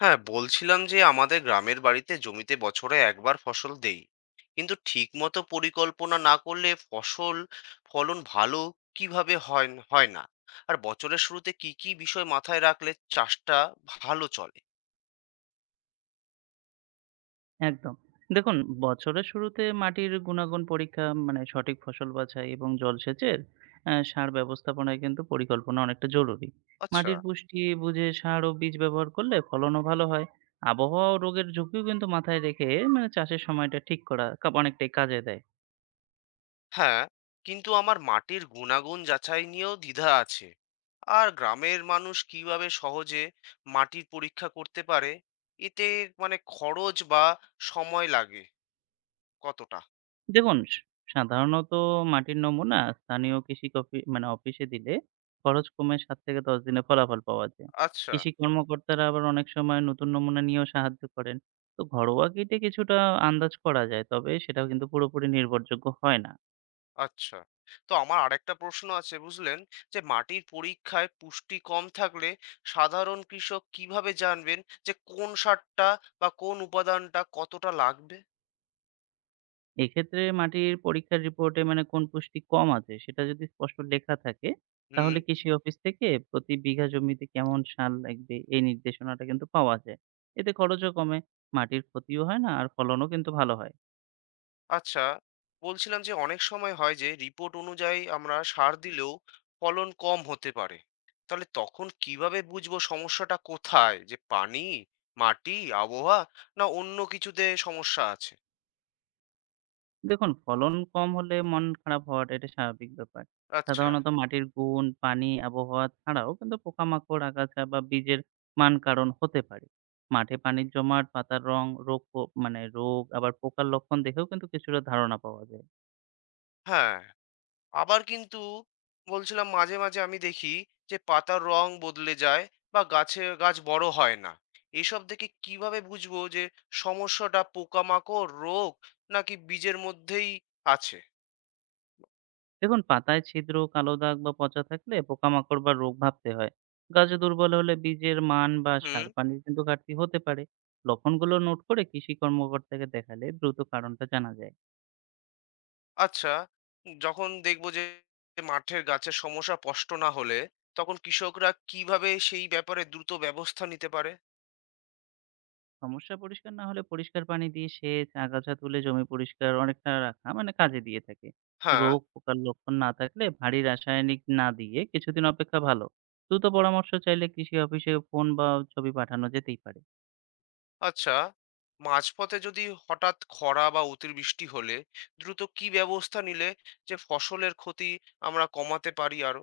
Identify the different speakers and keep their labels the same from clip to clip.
Speaker 1: হ্যাঁ, বলছিলাম যে আমাদের গ্রামের বাড়িতে জমিতে বছরে একবার ফসল দেই, কিন্তু ঠিক মতো পরিকল্পনা না করলে ফসল ফলন ভালো কিভাবে হয়। হয় না। আর বছরের শুরুতে কি কি বিষয় মাথায় রাখলে চাষটা ভালো চলে?
Speaker 2: একদম। দেখুন, বছরের শুরুতে মাটির গুণাগুণ পরীক্ষা মানে সঠিক ফসল বাছাই এবং জলসেচের সার ব্যবস্থাপনায় কিন্তু পরিকল্পনা অনেকটা জরুরি।
Speaker 1: আচ্ছা।
Speaker 2: মাটির পুষ্টি বুঝে সার ও বীজ ব্যবহার করলে ফলনও ভালো হয়। আবহাওয়া ও রোগের ঝুঁকিও কিন্তু মাথায় রেখে মানে চাষের সময়টা ঠিক করা অনেকটাই কাজে দেয়।
Speaker 1: হ্যাঁ, কিন্তু আমার মাটির গুণাগুণ যাচাই নিয়েও দ্বিধা আছে। আর গ্রামের মানুষ কিভাবে সহজে মাটির পরীক্ষা করতে পারে? এতে খরচ বা সময় লাগে কতটা?
Speaker 2: দেখুন, সাধারণত মাটির নমুনা স্থানীয় কৃষি কফি মানে অফিসে দিলে খরচ কমে ৭ থেকে ১০ দিনে ফলাফল পাওয়া যায়।
Speaker 1: আচ্ছা।
Speaker 2: কৃষি কর্মকর্তারা আবার অনেক সময় নতুন নমুনা নিয়েও সাহায্য করেন। তো ঘরোয়া কিটে কিছুটা আন্দাজ করা যায়, তবে সেটাও কিন্তু পুরোপুরি নির্ভরযোগ্য হয় না।
Speaker 1: আচ্ছা, তো আমার আরেকটা প্রশ্ন আছে, বুঝলেন? যে মাটির পরীক্ষায় পুষ্টি কম থাকলে সাধারণ কৃষক কিভাবে জানবেন যে কোন সারটা বা কোন উপাদানটা কতটা লাগবে?
Speaker 2: এক্ষেত্রে মাটির পরীক্ষার রিপোর্টে মানে কোন পুষ্টি কম আছে সেটা যদি স্পষ্ট লেখা থাকে,
Speaker 1: হুম।
Speaker 2: তাহলে কৃষি অফিস থেকে প্রতি বিঘা জমিতে কেমন সার লাগবে এই নির্দেশনাটা কিন্তু পাওয়া যায়। এতে খরচও কমে, মাটির ক্ষতিও হয় না আর ফলনও কিন্তু ভালো হয়।
Speaker 1: আচ্ছা, বলছিলাম যে অনেক সময় হয় যে রিপোর্ট অনুযায়ী আমরা সার দিলেও ফলন কম হতে পারে। তাহলে তখন কিভাবে বুঝবো সমস্যাটা কোথায়? যে পানি, মাটি, আবহাওয়া না অন্য কিছুতে সমস্যা আছে?
Speaker 2: দেখুন, ফলন কম হলে মন খারাপ হওয়াটা এটা স্বাভাবিক ব্যাপার।
Speaker 1: আচ্ছা,
Speaker 2: সাধারণত মাটির গুণ, পানি, আবহাওয়া ছাড়াও কিন্তু পোকামাকড়, আগাছা বা বীজের মান কারণ হতে পারে। মাঠে পানির জমাট, পাতার রং, রোগ পো মানে রোগ আবার পোকার লক্ষণ দেখেও কিন্তু কিছুটা ধারণা পাওয়া যায়।
Speaker 1: হ্যাঁ। আবার কিন্তু বলছিলাম, মাঝে মাঝে আমি দেখি যে পাতার রং বদলে যায় বা গাছে গাছ বড় হয় না। এসব দেখে কিভাবে বুঝবো যে সমস্যাটা পোকামাকড়, রোগ নাকি বীজের মধ্যেই আছে?
Speaker 2: দেখুন, পাতায় ছিদ্র, কালো দাগ বা পচা থাকলে পোকামাকড় বা রোগ ভাবতে হয়। গাছ দুর্বল হলে বীজের মান বা
Speaker 1: হুম।
Speaker 2: সার পানির কিন্তু ঘাটতি হতে পারে। লক্ষণগুলো নোট করে কৃষি কর্মকর্তাকে দেখালে দ্রুত কারণটা জানা যায়।
Speaker 1: আচ্ছা, যখন দেখবো যে মাঠের গাছের সমস্যা স্পষ্ট না হলে, তখন কৃষকরা কিভাবে সেই ব্যাপারে দ্রুত ব্যবস্থা নিতে পারে?
Speaker 2: সমস্যা পরিষ্কার না হলে পরিষ্কার পানি দিয়ে সেচ, আগাছা তুলে জমি পরিষ্কার অনেকটা রাখা মানে কাজে দিয়ে থাকে।
Speaker 1: হ্যাঁ।
Speaker 2: রোগ পোকার লক্ষণ না থাকলে ভারী রাসায়নিক না দিয়ে কিছুদিন অপেক্ষা ভালো। দ্রুত পরামর্শ চাইলে কৃষি অফিসে ফোন বা ছবি পাঠানো যেতেই পারে।
Speaker 1: আচ্ছা, মাঝপথে যদি হঠাৎ খরা বা অতিবৃষ্টি হলে দ্রুত কি ব্যবস্থা নিলে যে ফসলের ক্ষতি আমরা কমাতে পারি আরো?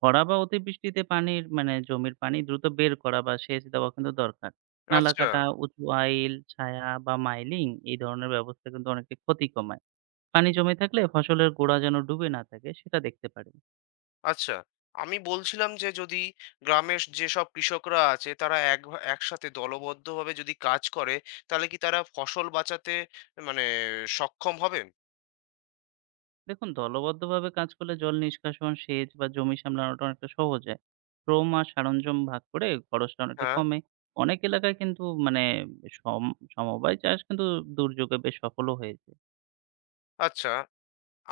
Speaker 2: খরা বা অতিবৃষ্টিতে পানির মানে জমির পানি দ্রুত বের করা বা সেচ দেওয়া কিন্তু দরকার। নালা
Speaker 1: আচ্ছা।
Speaker 2: কাটা, উঁচু আইল, ছায়া বা মাইলিং এই ধরনের ব্যবস্থা কিন্তু অনেকটা ক্ষতি কমায়। পানি জমে থাকলে ফসলের গোড়া যেন ডুবে না থাকে সেটা দেখতে পারেন।
Speaker 1: আচ্ছা, আমি বলছিলাম যে যদি গ্রামের যেসব কৃষকরা আছে তারা একসাথে দলবদ্ধভাবে যদি কাজ করে, তাহলে কি তারা ফসল বাঁচাতে মানে সক্ষম হবে?
Speaker 2: দেখুন, দলবদ্ধভাবে কাজ করলে জল নিষ্কাশন, সেচ বা জমি সামলানোটা অনেকটা সহজ হয়। শ্রম আর সরঞ্জাম ভাগ করে খরচটা অনেকটা
Speaker 1: হ্যাঁ।
Speaker 2: কমে। অনেক এলাকায় কিন্তু মানে সম সমবায় চাষ কিন্তু দুর্যোগে বেশ সফলও হয়েছে।
Speaker 1: আচ্ছা,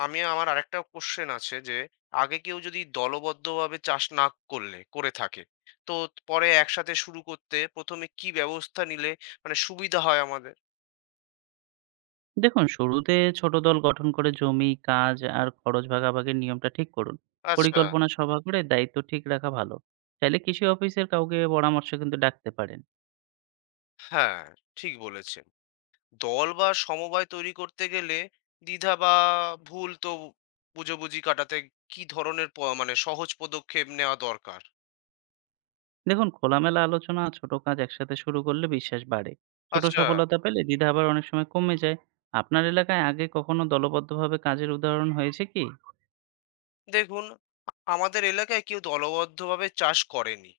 Speaker 1: আমার আরেকটা কোশ্চেন আছে যে আগে কেউ যদি দলবদ্ধভাবে চাষ না করলে করে থাকে, তো পরে একসাথে শুরু করতে প্রথমে কি ব্যবস্থা নিলে সুবিধা হয় আমাদের?
Speaker 2: দেখুন, শুরুতে ছোট দল গঠন করে জমি, কাজ আর খরচ ভাগাভাগির নিয়মটা ঠিক করুন।
Speaker 1: আচ্ছা।
Speaker 2: পরিকল্পনা সভা করে দায়িত্ব ঠিক রাখা ভালো। চাইলে কৃষি অফিসের কাউকে পরামর্শ কিন্তু ডাকতে পারেন।
Speaker 1: হ্যাঁ, ঠিক বলেছেন। দল বা সমবায় তৈরি করতে গেলে দ্বিধা বা ভুল তো বুঝাবুঝি কাটাতে কি ধরনের প- মানে সহজ পদক্ষেপ নেওয়া দরকার?
Speaker 2: দেখুন, খোলামেলা আলোচনা আর ছোট কাজ একসাথে শুরু করলে বিশ্বাস বাড়ে। ছোট
Speaker 1: আচ্ছা।
Speaker 2: সফলতা পেলে দ্বিধা আবার অনেক সময় কমে যায়। আপনার এলাকায় আগে কখনো দলবদ্ধভাবে কাজের উদাহরণ হয়েছে কি?
Speaker 1: দেখুন, আমাদের এলাকায় কেউ দলবদ্ধভাবে চাষ করেনি।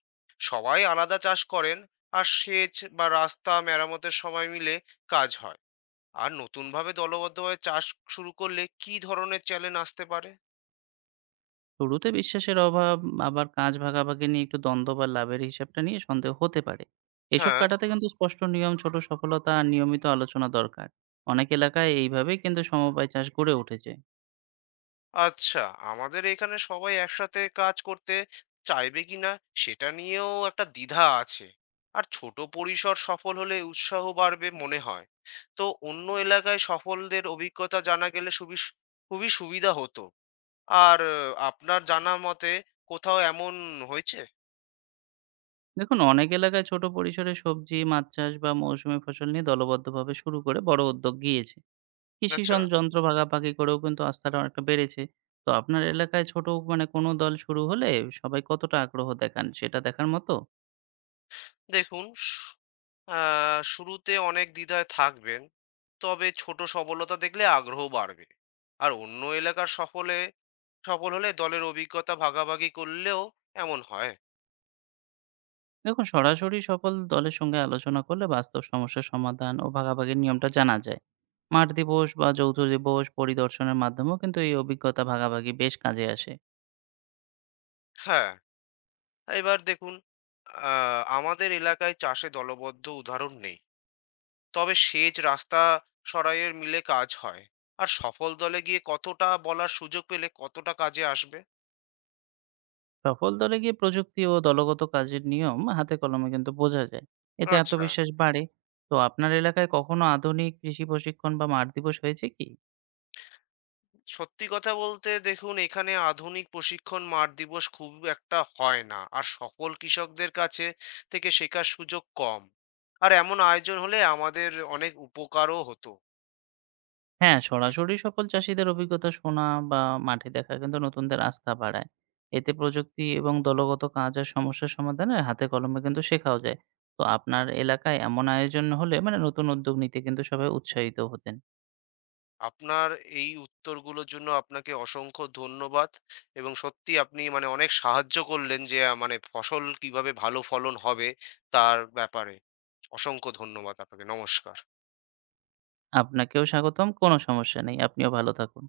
Speaker 1: সবাই আলাদা চাষ করেন, আর সেচ বা রাস্তা মেরামতের সময় মিলে কাজ হয়। আর নতুনভাবে দলবদ্ধভাবে চাষ শুরু করলে কি ধরনের চ্যালেঞ্জ আসতে পারে?
Speaker 2: শুরুতে বিশ্বাসের অভাব, আবার কাজ ভাগাভাগি নিয়ে একটু দ্বন্দ্ব বা লাভের হিসাবটা নিয়ে সন্দেহ হতে পারে। এসব
Speaker 1: হ্যাঁ।
Speaker 2: কাটাতে কিন্তু স্পষ্ট নিয়ম, ছোট সফলতা আর নিয়মিত আলোচনা দরকার। অনেক এলাকায় এইভাবেই কিন্তু সমবায় চাষ গড়ে উঠেছে।
Speaker 1: আচ্ছা, আমাদের এখানে সবাই একসাথে কাজ করতে চাইবে কিনা সেটা নিয়েও একটা দ্বিধা আছে। আর ছোট পরিসর সফল হলে উৎসাহ বাড়বে মনে হয়। তো অন্য এলাকায় সফলদের অভিজ্ঞতা জানা গেলে খুবই সুবিধা হতো। আর আপনার জানা মতে কোথাও এমন হয়েছে?
Speaker 2: দেখুন, অনেক এলাকায় ছোট পরিসরে সবজি, মাছ চাষ বা মৌসুমী ফসল নিয়ে দলবদ্ধভাবে শুরু করে বড় উদ্যোগ গিয়েছে। কৃষি
Speaker 1: আচ্ছা।
Speaker 2: সন যন্ত্র ভাগাভাগি করেও কিন্তু আস্থাটা অনেকটা বেড়েছে। তো আপনার এলাকায় ছোট মানে কোনো দল শুরু হলে সবাই কতটা আগ্রহ দেখান সেটা দেখার মতো?
Speaker 1: দেখুন, স আ শুরুতে অনেক দ্বিধায় থাকবেন। তবে ছোট সফলতা দেখলে আগ্রহ বাড়বে। আর অন্য এলাকার সফল হলে দলের অভিজ্ঞতা ভাগাভাগি করলেও এমন হয়।
Speaker 2: দেখুন, সরাসরি সকল দলের সঙ্গে আলোচনা করলে বাস্তব সমস্যার সমাধান ও ভাগাভাগির নিয়মটা জানা যায়। মাঠ দিবস বা যৌথ দিবস পরিদর্শনের মাধ্যমেও কিন্তু এই অভিজ্ঞতা ভাগাভাগি বেশ কাজে আসে।
Speaker 1: হ্যাঁ, এবার দেখুন, আ আমাদের এলাকায় চাষে দলবদ্ধ উদাহরণ নেই। তবে সেচ, রাস্তা সরাইয়ের মিলে কাজ হয়। আর সফল দলে গিয়ে কতটা বলার সুযোগ পেলে কতটা কাজে আসবে?
Speaker 2: সফল দলে গিয়ে প্রযুক্তি ও দলগত কাজের নিয়ম হাতে কলমে কিন্তু বোঝা যায়। এতে
Speaker 1: আচ্ছা।
Speaker 2: আত্মবিশ্বাস বাড়ে। তো আপনার এলাকায় কখনো আধুনিক কৃষি প্রশিক্ষণ বা মাঠ দিবস হয়েছে কি?
Speaker 1: সত্যি কথা বলতে, দেখুন, এখানে আধুনিক প্রশিক্ষণ মাঠ দিবস খুব একটা হয় না। আর সকল কৃষকদের কাছে থেকে শেখার সুযোগ কম। আর এমন আয়োজন হলে আমাদের অনেক উপকারও হতো।
Speaker 2: হ্যাঁ, সরাসরি সকল চাষীদের অভিজ্ঞতা শোনা বা মাঠে দেখা কিন্তু নতুনদের আস্থা বাড়ায়। এতে প্রযুক্তি এবং দলগত কাজ আর সমস্যা সমাধানে হাতে কলমে কিন্তু শেখাও যায়। তো আপনার এলাকায় এমন আয়োজন হলে মানে নতুন উদ্যোগ নিতে কিন্তু সবাই উৎসাহিত হতেন।
Speaker 1: আপনার এই উত্তরগুলোর জন্য আপনাকে অসংখ্য ধন্যবাদ। এবং সত্যি আপনি অনেক সাহায্য করলেন যে আহ, মানে ফসল কিভাবে ভালো ফলন হবে তার ব্যাপারে। অসংখ্য ধন্যবাদ আপনাকে। নমস্কার।
Speaker 2: আপনাকেও স্বাগতম, কোনো সমস্যা নেই। আপনিও ভালো থাকুন।